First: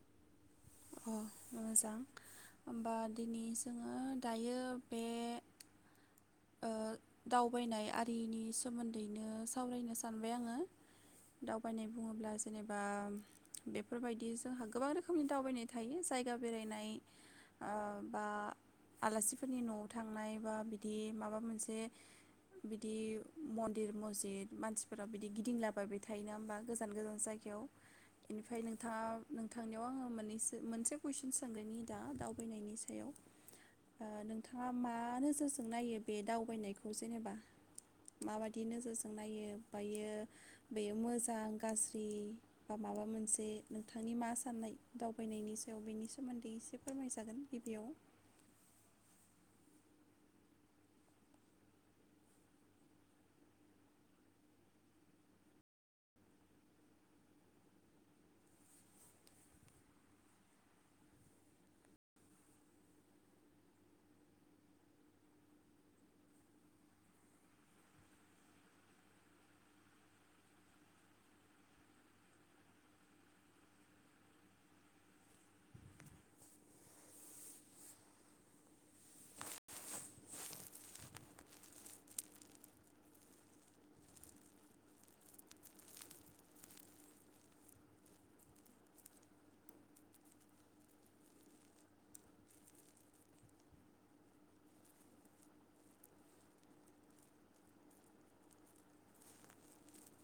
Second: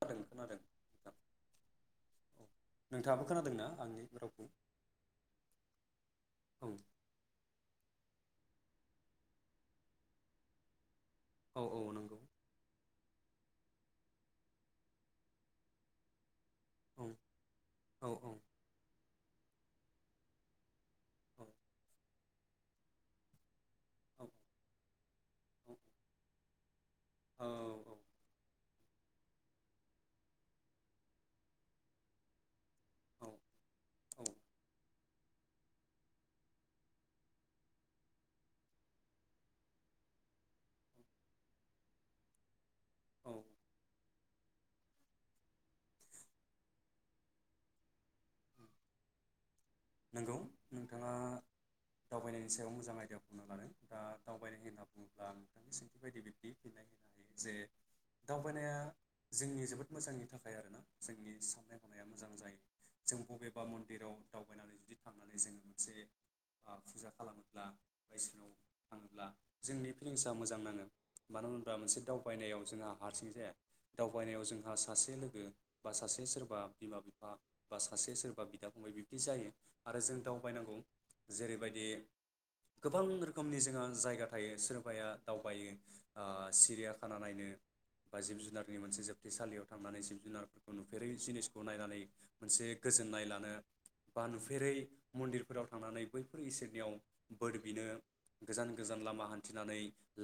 खोनादों खोनादों नोंथां अ मोजां औ होमबा नोंथाङाबो दिनि खोनादोंना जोङो आंनि रावखौ दायो बे औ ओ दावबायनाय आथ रिनि सोमोन्दैनो सावरायनो सानबाय आङो औ औ दावबायनाय नंगौ बुङोब्ला जेनेबा बेफोरबायदि जोंहा गोबां रोखोमनि दावबायनाय थायो जाय गा बेरायनाय औ ओ औ बा औ आलासिफोरनि न'आव थांनाय बा बिदि माबा मोनसे बिदि म दिर औ मजिद मानसि फोराव बिदि गिदिंलाबाय थायोना होमबा गोजान गोजान जायगायाव इनिफ्राय नों नोंथाङा नोंथांनियाव आङो मोननैसो मोनसे कुइसन सांग्रोनि दा दावबायनायनि सायाव औ नोंथाङा ओ मा नोजोरजों नायो बे दावबायनायखौ जेनेबा माबायदि नोजोरजों नायो बायो बे मोजां गाज्रि बा माबा औ मोनसे नोंथांनि मा साननाय दावबायनायनि सायाव बेनि सोमोन्दै एसे फोरमायजागोन गिबियाव नंगौ नोंथाङा दावबायनायनि सायाव मोजां आयदिया बुंनो लादों दा दावबायनाय होनना बुङोब्ला नोंथांनि सोंथि बायदि बिब्दि फिन्नाय होनो हायो जे दावबायनाया जोंनि जोबोद मोजांनि थाखाय आरोना जोंनि साननाय हनाया मोजां जायो जों बबेबा मन्दिराव द दावबायनानै जुदि थांनानै जोङो मोनसे फुजा खालामोब्ला बायसिनाव थाङोब्ला जोंनि फिलिंस मोजां नाङो मानो होनोबा मोनसे दावबायनायाव जोंहा हारसिं जाया दावबायनायाव जोंहा सासे लोगो बा सासे सोरबा बिमा बिफा बा सासे सोरबा बिदा फंबाय बि बिदि जायो आरो जों दावबायनांगौ जेरैबायदि गोबां रोखोमनि जोंहा जायगा थायो सोरबाया दावबायो ओ सिरियाखाना नायनो बा जिब जुनारनि मोनसे जोबथेसालियाव थांनानै जिब जुनारफोरखौ नुफेरै जिनिसखौ नायनानै मोनसे गोजोननाय लानो बा नुफेरै मन्दिरफोराव थांनानै बैफोर इसोरनियाव बोर बिनो गोजान गोजान लामा हान्थिनानै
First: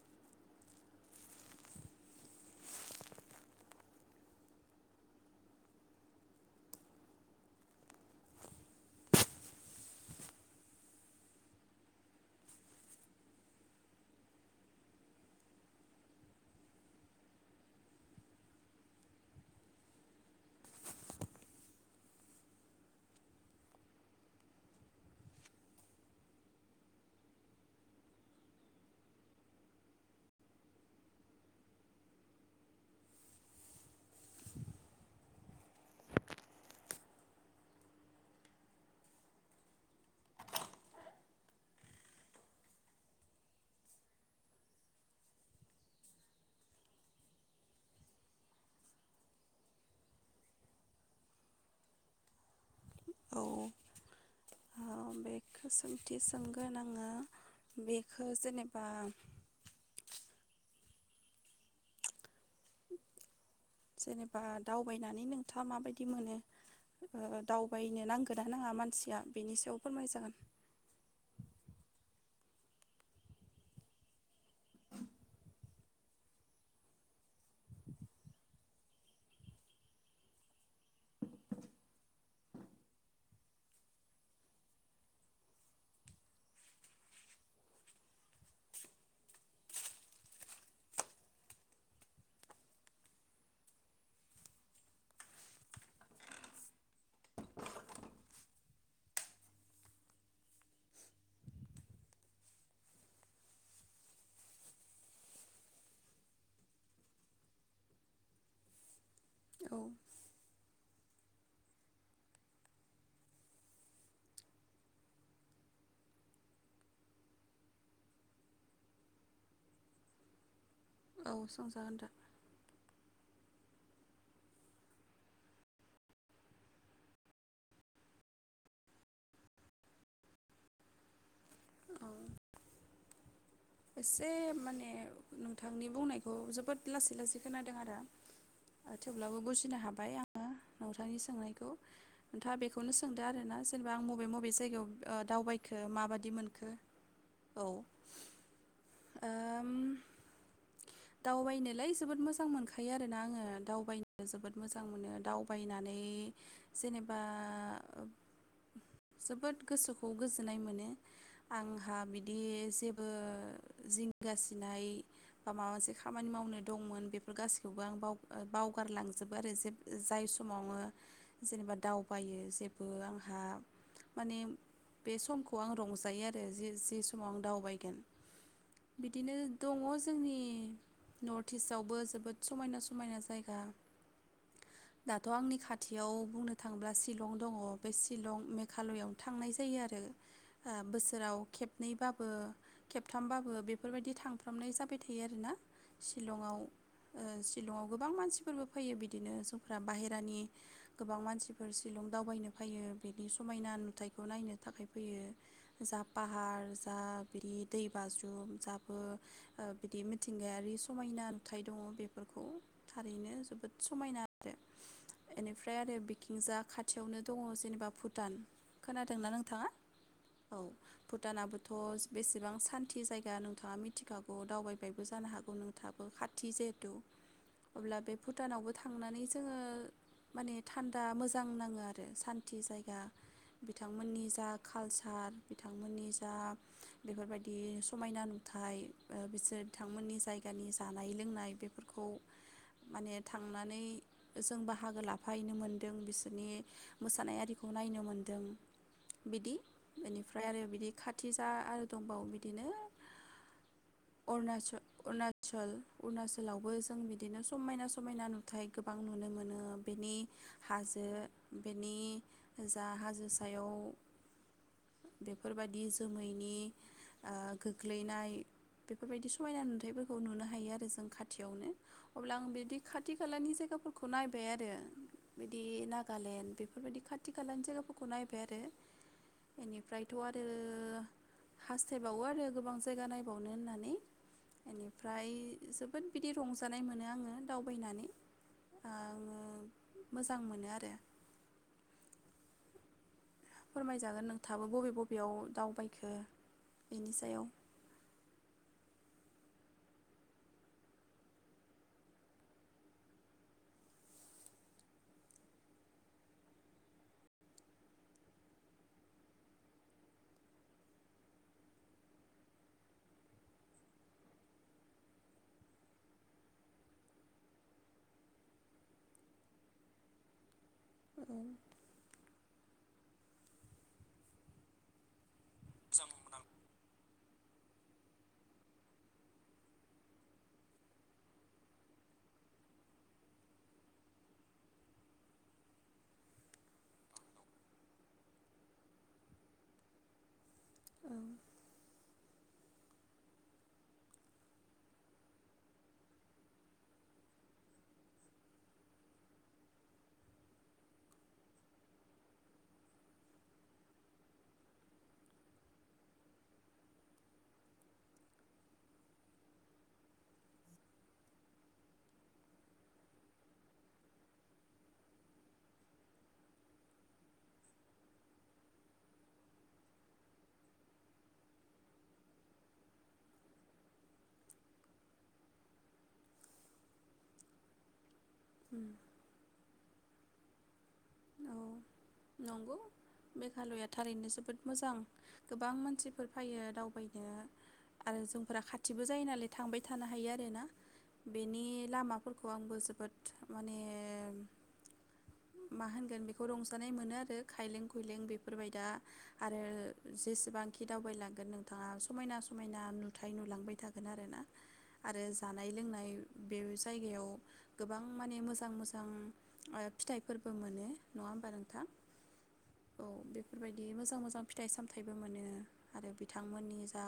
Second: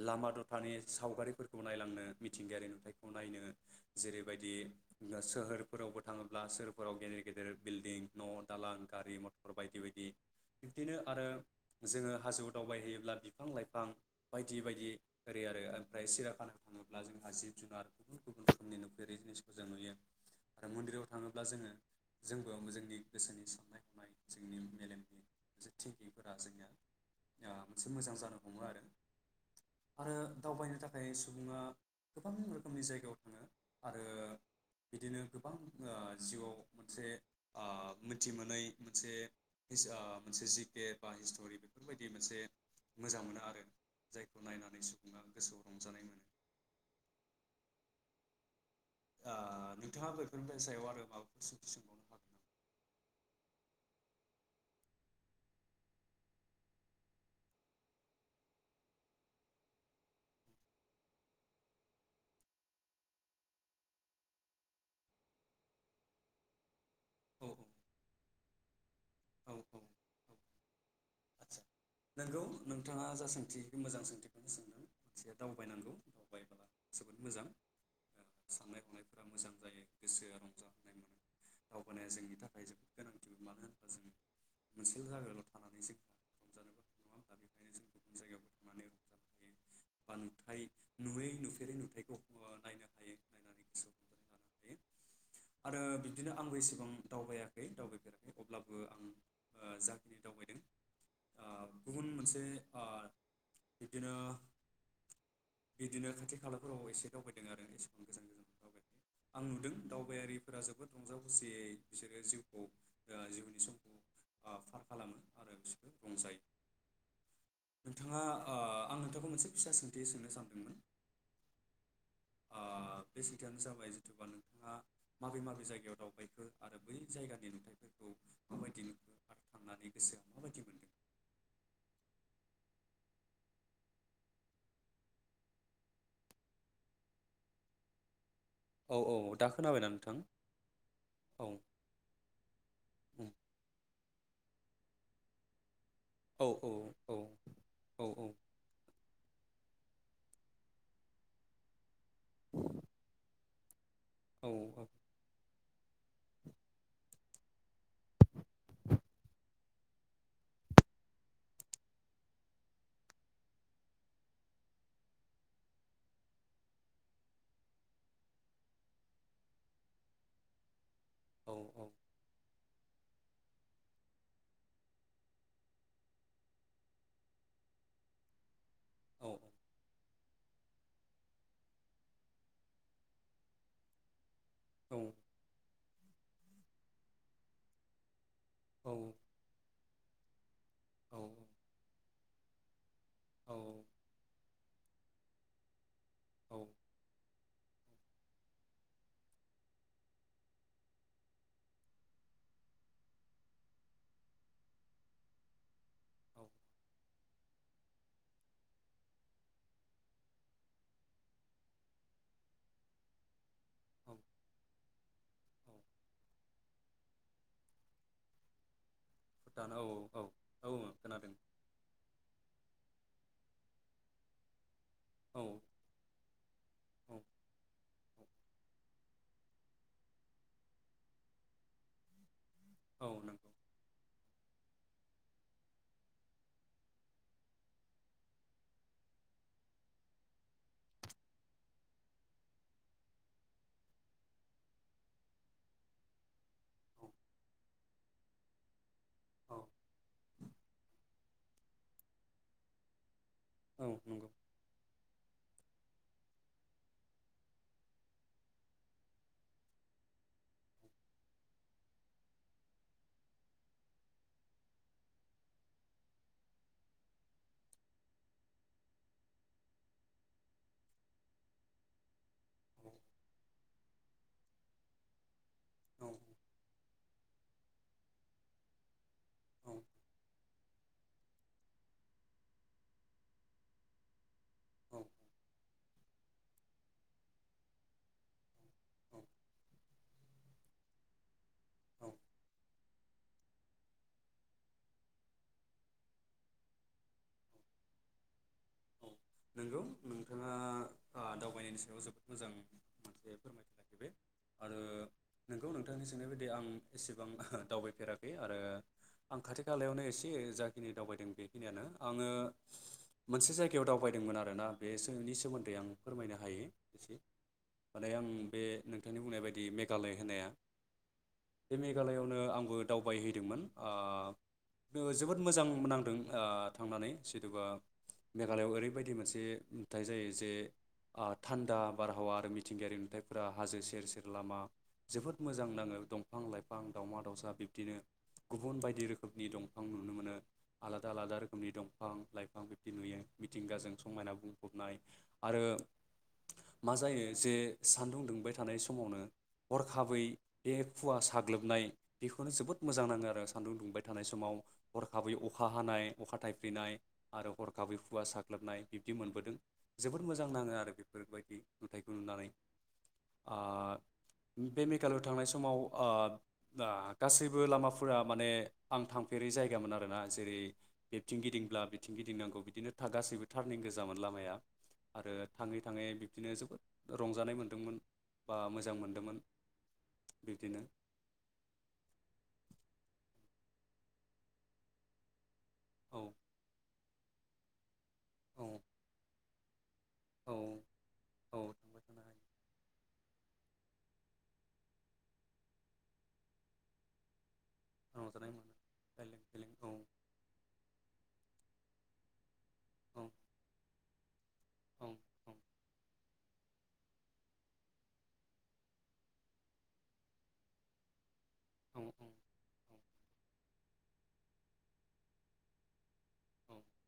लामा दथानि सावगारिफोरखौ नायलांनो मिथिंगायारि नुथायखौ नायनो जेरैबायदि सोहोरफोरावबो थाङोब्ला सोहोरफोराव गेदेर गेदेर बिल्डिं न दालां गारि मथर बायदि बायदि बिबदिनो आरो जोङो हाजोआव दावबायहैयोब्ला बिफां लाइफां बायदि बायदि ओरै आरो ओमफ्राय सिराखाना थाङोब्ला जोंहा जिब जुनार गुबुन गुबुन रोखोमनि नुफेररै जिनिसखौ जों नुयो आरो मन्दिराव थाङोब्ला जोङो जोंबो जोंनि गोसोनि साननाय हनाय जोंनि मेलेमनि मोनसे थिंकिंफोरा जोंनिया मोनसे मोजां जानो हमो आरो आरो दावबायनो थाखाय सुबुङा गोबां रोखोमनि जायगायाव थाङो आरो बिदिनो गोबां ओ जिउआव मोनसे आ मिथि मोनै मोनसे ओ मोनसे जि केे बा हिस्ट'रि बेफोरबायदि मोनसे मोजां मोनो आरो जायखौ नायनानै सुबुङा गोसोआव रंजानाय मोनो नोंथाङा बेफोरनि सायाव आरो माबाफोर सोंबावनो हागोन अ ओ बेखौ सोंथि सोंगोन आङो बेखौ जेनेबा जेनेबा दावबायनानै नोंथाङा माबायदि मोनो ओ औ दावबायनो नांगोन ना नाङा मानसिया औ बिनि सायाव फोरमाय औ औ जागोन आदसा नोंगौ नोंथाङा जा सोंथि मोजां सोंथिखौनो सोंदों मानसेया दावबायनांगौ दावबायब्ला जोबोद मोजां साननाय हनायफोरा मोजां जायो गोसोआ रंजाय मोनो दावबायानाया जोंनि थाखाय जोबोद गोनांथि मानो होनोब्ला जों मोनसे जायगायाव' थानानै जों हमजानोबो नङा दा बेखायनो जों गुबुन जायगायावबो थांनानै रंज हायो बा नुथाय नुयै नुफेरै नुथायखौ नायनो हायो नायनानै गोसोआव हमज लानो हायो आरो बिब्दिनो आंबो एसेबां दावबायाखै दावबायफेराखै अब्लाबो आं ओ जाखिनि दावबायदों अ गुबुन मोनसे आ बिदिनो बिदिनो खाथि खालाफोराव एसे दावबायदों आरो एसेबां गोजान गोजान दावबायाखै आं नुदों औ दावबायारिफोरा जोबोद रंजा खुसियै बिसोरो जिउखौ ओ जिउनि समखौ फार खालामो आरो बिसोर रंजायो नोंथाङा आ आं नोंथांखौ मोनसे फिसा सोंथि सोंनो सानदोंमोन औ सोंजागोन दा ओ बे सोंथिआानो जाबाय जिथुबा नोंथाङा माबे माबे जायगायाव दावबायखो आरो बै जायगानि नुथायफोरखौ माबायदि नुखो आरो थांनानै गोसोआव माबायदि मोनो औ एसे माने नोंथांनि बुंनायखौ जोबोद लासै लासै खोनादों आरो औ औ थेवब्लाबो दा बुजिनो खोनाबायना हाबाय नोंथां आङो नोंथांनि औ सोंनायखौ नोंथाङा बेखौनो सोंदो आरोना जेनेबा आं मब मबे मबे जायगायाव ओ दावबायखो खो माबायदि औ मोनखो औ ओम दावबायनोलाय जोबोद मोजां मोनखायो आरोना आङो दावबाय जोबोद मोजां मोनो दाउ बायनानै जेनेबा जोबोद गोसोखौ गोजोननाय मोनो आंहा बिदि जेबो जिंगासिनाय बा माबा मोनसे खामानि मावनो दंमोन बेफोर गासिखौबो आं बा बावगारलांजोबो आरो जे जाय समाव आङो जेनेबा औ दावबायो जेबो आं हा माने बे समखौ आं रंजायो आरो जि समाव आं दावबायगोन बिदिनो दङ जोंनि नर्थ इस्टवबो जोबोद समायना समायना जायगा औ दाथ' आंनि खाथ थियाव बुंनो थाङोब्ला शिलं दङ बे शिलं औ मेघालयआवनो थांनाय जायो आरो आ औ बोसोराव खेबनै बा ओ खेबथा ओ बेफोरबायदि थांफ्रामनाय जाब बाय थायो आरोना औ शगलंआव ओ शिलंआव गोबां मानसिफोरबो फैयो बिदिनो जफ्रा बाहेरानि गोबां मानसिफोर शिलं दावबायनो फैयो बिनि समायना नुथायखौ नायनो थाखाय फैयो जा औ पाहार जा बिदि दै बाज्रु उम जाबो ओ बिदि मिथिंगायारि समायना नुथाय दङ बेफोरखौ थारैनो जोबोद औ समायना आरो एनिफ्राय आरो बिकिंजा खाथ थियावनो दङ जेनेबा भुटान खोनादोंना नोंथाङा औ भुटानाबोथ' बेसेबां सान दि जायगा नोंथाङा मिथिखागौ दावबाय बायबो जानो औ हागौ नोंथाबो खाथि जहेथु औ अब्ला बे भुटानावबो थांनानै जो जोङो माने थान्दा मोजां नाङो आरो सान थि जायगा औ नंगौ बिथांमोननि जा कालचार बिथांमोननि जा बेफोरबाय दि समायना नुथाय ओ बिसोर बिथांमोननि जायगानि जानाय लोंनाय बेफोरखौ माने थांनानै जों बाहागो लाफाहैनो मोनदों बिसोरनि औ मोसानाय आरिखौ नायनो मोनदों बिदि औ बेनिफ्रा फ्राय आरो बिदि खाथि जा आरो दंबावो बि दिनो औ नंगौ औ औ अरुनाच' अरुनाचल अरुणाचलावबो जों बिदिनो समायना समायना नुथाय गोबां नुनो मोनो बेनि हाजो बेनि जा हाजो सायाव बेफोरबादि जोमैनि आ गोग्लैनाय बेफोरबायदि समायना नुथायफोरखौ नुनो हायो आरो जों खाथियावनो अब्ला आं बिदि खाथि खालानि जायगाफोरखौ नायबाय आरो बिदि नागालेण्ड बेफोरबायदि खाथ थि खालानि जायगाफोरखौ नायबाय आरो बेनिफ्रायथ' आरो हास सायबावो आरो गोबां जायगा नायबावनो होननानै बेनिफ्राय जोब बोद बिदि रंजानाय मोनो आङो दावबायनानै औ आङो मोजां मोनो आरो औ फोरमायजागोन नोंथाङाबो बबे बबेयाव दावबायखो बेनि सायाव औ नंगौ नोंथाङा आ दावबायनायनि सायाव जोबोद मोजां मोनसे फोरमायथि लाखिबाय आरो नोंगौ नोंथांनि सोंनाय बायदि आं एसेबां दावबायफेराखै आरो आं खाथि खालायावनो एसे जाखिनि दावबायदों बेखिनियानो आङो मोनसे जाय गायाव दावबायदोंमोन आरो ना बेनि सोमोन्दै आं फोरमायनो हायो एसे माने आं बे नोंथांनि बुंनाय बायदि मेघालय होननाया औ बे मेघालयआवनो आं बो दावबायहैदोंमोन आ जोबोद मोजां नांदों ओ थांनानै [unintelligible] मेघालयआव ओरैबायदि मोनसे नुथाइ जायो जे आ थान्दा बारहावा आरो मिथिंगायारि नुथायफोरा हाजो सेर सेर लामा जोबोद मोजां नाङो दंफां लाइफां दावमा दाावसा बिब्दिनो गुबुन बायदि रोखोमनि दंफां नुनो मोनो आलादा औ। आलादा रोखोमनि दंफां लाइफां बिबदि नुयो मिथिंगाजों समायना बुंफबनाय आरो मा जायो जे सान्दुं दुंबाय थानाय समावनो हरखाबै बे खुवा साग्लोबनाय बेखौनो जोबोद मोजां नाङो आरो सान्दुं दुंबाय थानाय समाव हरखाबै अखा हानाय अखा थाइफ्रिनाय आरो हरखाबै खुवा साग्लोबनाय बिब्दि मोनबोदों जोबोद मोजां नाङो आरो बेफोरबायदि नुथायाइखौ नुनानै आ बे मेघालआव थांनाय समाव आ गासैबो लामाफोरा माने आं थांफेरै जायगामोन आरोना जेरै बेबथिं गिदिंब्ला बिथिं गिदिंनांगौ बिदिनो गासैबो टारनिं गोजामोन लामाया आरो थाङै थाङै बिब्दिनो जोबोद रंजानाय मोनदोंमोन बा उम मोजां मोनदोंमोन बिदिनो औ नंगौ मेघालया थारैनो जोबोद मोजां गोबां औ मानसिफोर फायो दावबाय आरो जोंफोरा औ खाथिबो जायो नालाय थांबाय थानो हायो औ आरोना औ बेनि थांबाय थानो लामाफोरखौ हायो आंबो जोबोद माने मा होन गोन बेखौ रंजानाय मोनो आरो खायलें खुइलें रंजानाय बेफोरबाय मोनो दा बेलेग आरो बेलेग औ जेसेबां खि दावबायलांगोन नोंथाङा समायना समायना औ नुथाय नुलांबाय था हागोन आरो ना औ आरो जानाय लोंनाय बे जायगायाव गोबां माने मोजां मोजां ओ फिथाइफोरबो मोनो नंआ होमबा नों थां औ औ बेफोरबायदि मोजां मोजां मोजां फिथाइ सामथाइबो मोनो आरो बिथांमोननि जा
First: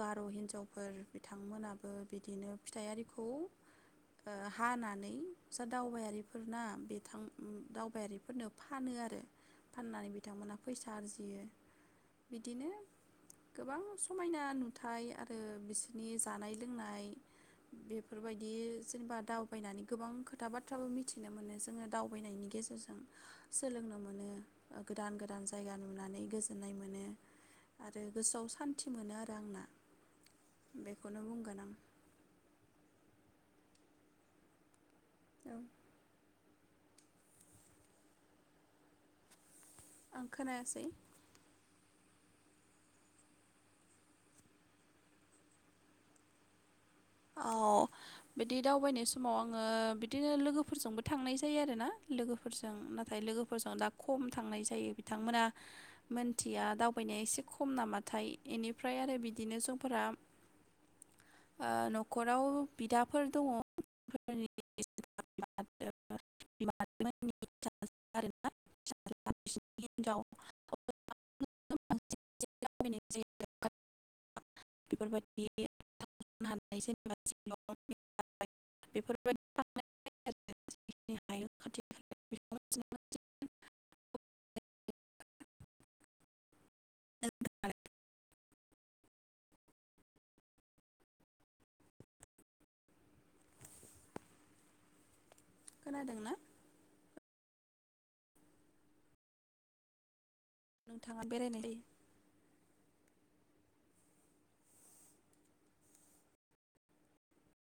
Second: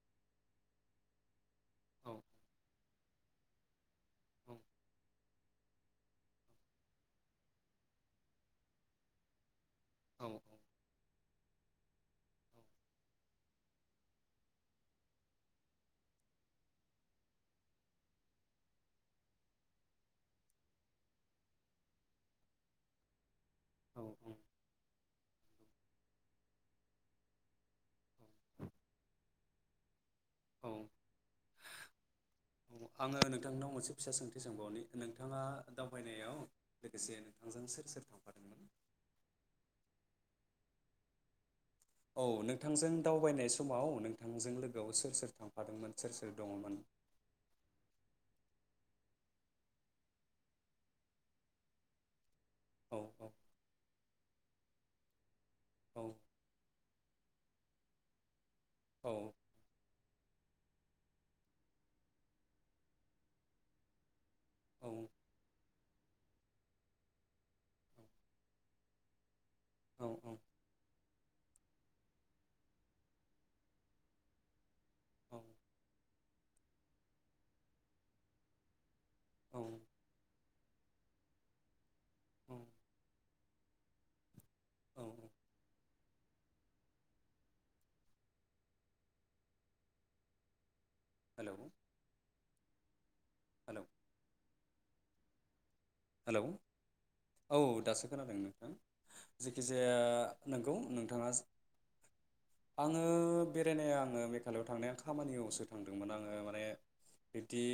गार' हिनजावफोर बिथांमोना बो औ बिदिनो फिथाइ आरि खौ ओ औ हानानै जा दावबायारिफोरना बिथां दावबायारि फोरनो फानो आरो फाननानै बिथांमोनहा फैसा आरजियो बिदिनो गोबां समायना नुथाय आरो बिसोरनि जानाय लोंनाय बेफोरबायदि जेनेबा दावबायनानै गोबां खोथा बाथ्राबो मिथिनो मोनो जोङो दावबायनायनि गेजेरजों सोलोंनो मोनो गोदान गोदान ज जायगा नुनानै गोजोन्नाय मोनो आरो गोसोआव सान्थि मोनो आरो दांना औ औ बेखौनो बुंगोन आं आङो नोंथांनाव मोनसे फिसा सोंथि सोंबावनि नोंथाङा औ दावबायनायाव लोगोसे नोंथांजों सोर सोर थांफादोंमोन आं खोनायासै औ नोंथांजों दावबायनाय समाव नोंथांजों लोगोआव सोर सोर थांफादोंमोन सोर सोर दंमोन? औ बिदि दावबायनाय समाव आङो बिदिनो लोगोफोरजोंबो थांनाय जायो आरोना लोगोफोर फोरजों औ नाथाय औ लोगोफोरजों दा खम थांनाय जायो बिथांमोना औ मोनथिया दाउ दावबायनाया एसे खम नामाथाय एनिफ्राय आरो बिदिनो जोंफोरा ओ न न'खराव बिदाफोर दङ औ म [unintelligible] हिनजाव [inaudible] बेफोरबायदि बा बेफोर औ [unintelligible] [unintelligible] [inaudible] औ औ [unintelligible] हेलौ हेलौ खोनादोंना? हेलौ औ दासो खोनादों नोंथां। नोंगौ नोंथाङा आङो बेरायनाया आङो मेघालयआव थांनाया खामानियावसो थांदोंमोन आङो माने बिबदि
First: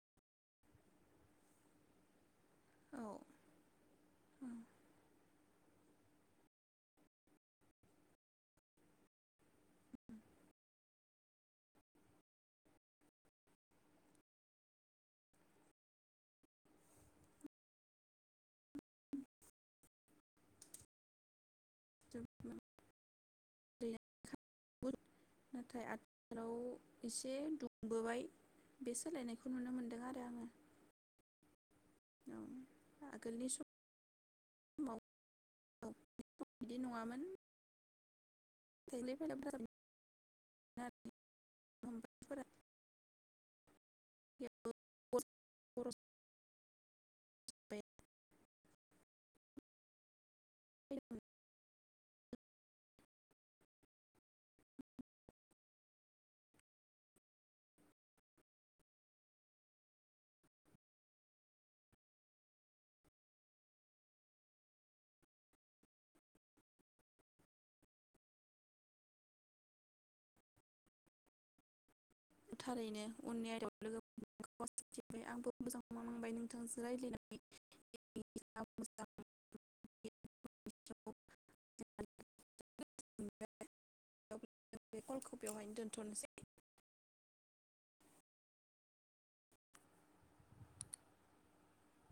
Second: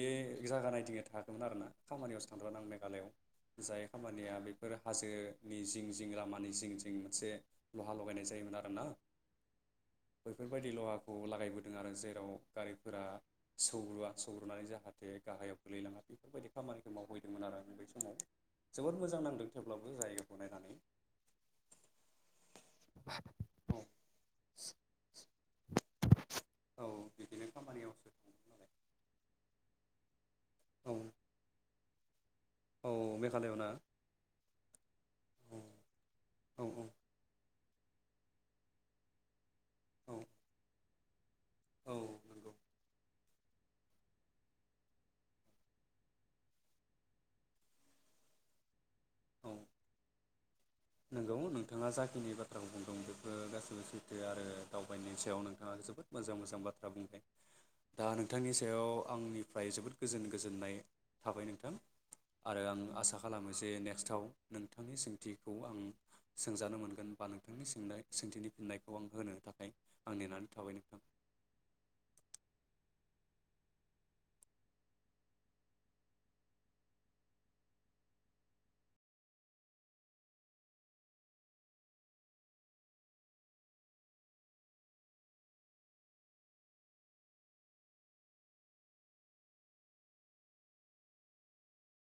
जागा नायदिंनो थाङाखैमोन आरोना खामानियावसो थांदोंमोन आं मेघालआव जायो नि जिं जिं लामानि जिं जिं मोनसे लहा लगायनाय जायोमोन आरो ना बैफोरबायदि लहाखौ लागायबोदों आरो जेराव गारिफोरा सौग्रुवा सौग्रुनानै जाहाथे गाहायाव गोलैलाङा बेफोरबायदि खामानिखौ मावहैदोंमोन आरो। समाव [unintelligible] औ नाथाय आथिखालाव औ एसे बिदिनो खामानियावसो दुंबोबाय थांदोंमोन नालाय बे सोलायनायखौ नुनो मोनदों आरो। आङो औ औ औ आगोलनि मेघालयावना समाव [inaudible] औ बिदि नङामोन [unintelligible] औ औ नंगौ [unintelligible] [unintelligible] औ नोंगौ नोंथाङा जाखिनि बाथ्राखौ बुंदों बेफोर गासैबो सैथो आरो दावबायनायनि सायाव नोंथाङा जोबोद मोजां मोजां बाथ्रा बुंबाय दा नोंथांनि सायाव आंनिफ्राय जोबोद गोजोन गोजोननाय थाबाय नोंथां आरो आं आसा खालामो जे नेक्स्टआव नोंथांनि सोंथि खौ आं सोंजानो मोनगोन बा नोंथांनि सोंनाय सोंथिनि फिन्नायखौ आं होनो थाखाय आं नेनानै थाबाय नोंथां। थारैनो उननि आयदायाव लोगो [inaudible] फोरबाय आंबो मोजांखौनोनांबाय नोंथांजों राय्लायनानै [unintelligible] [inaudible] [unintelligible] जों बे कलखौ बेयावहायनो दोनथ'नोसै।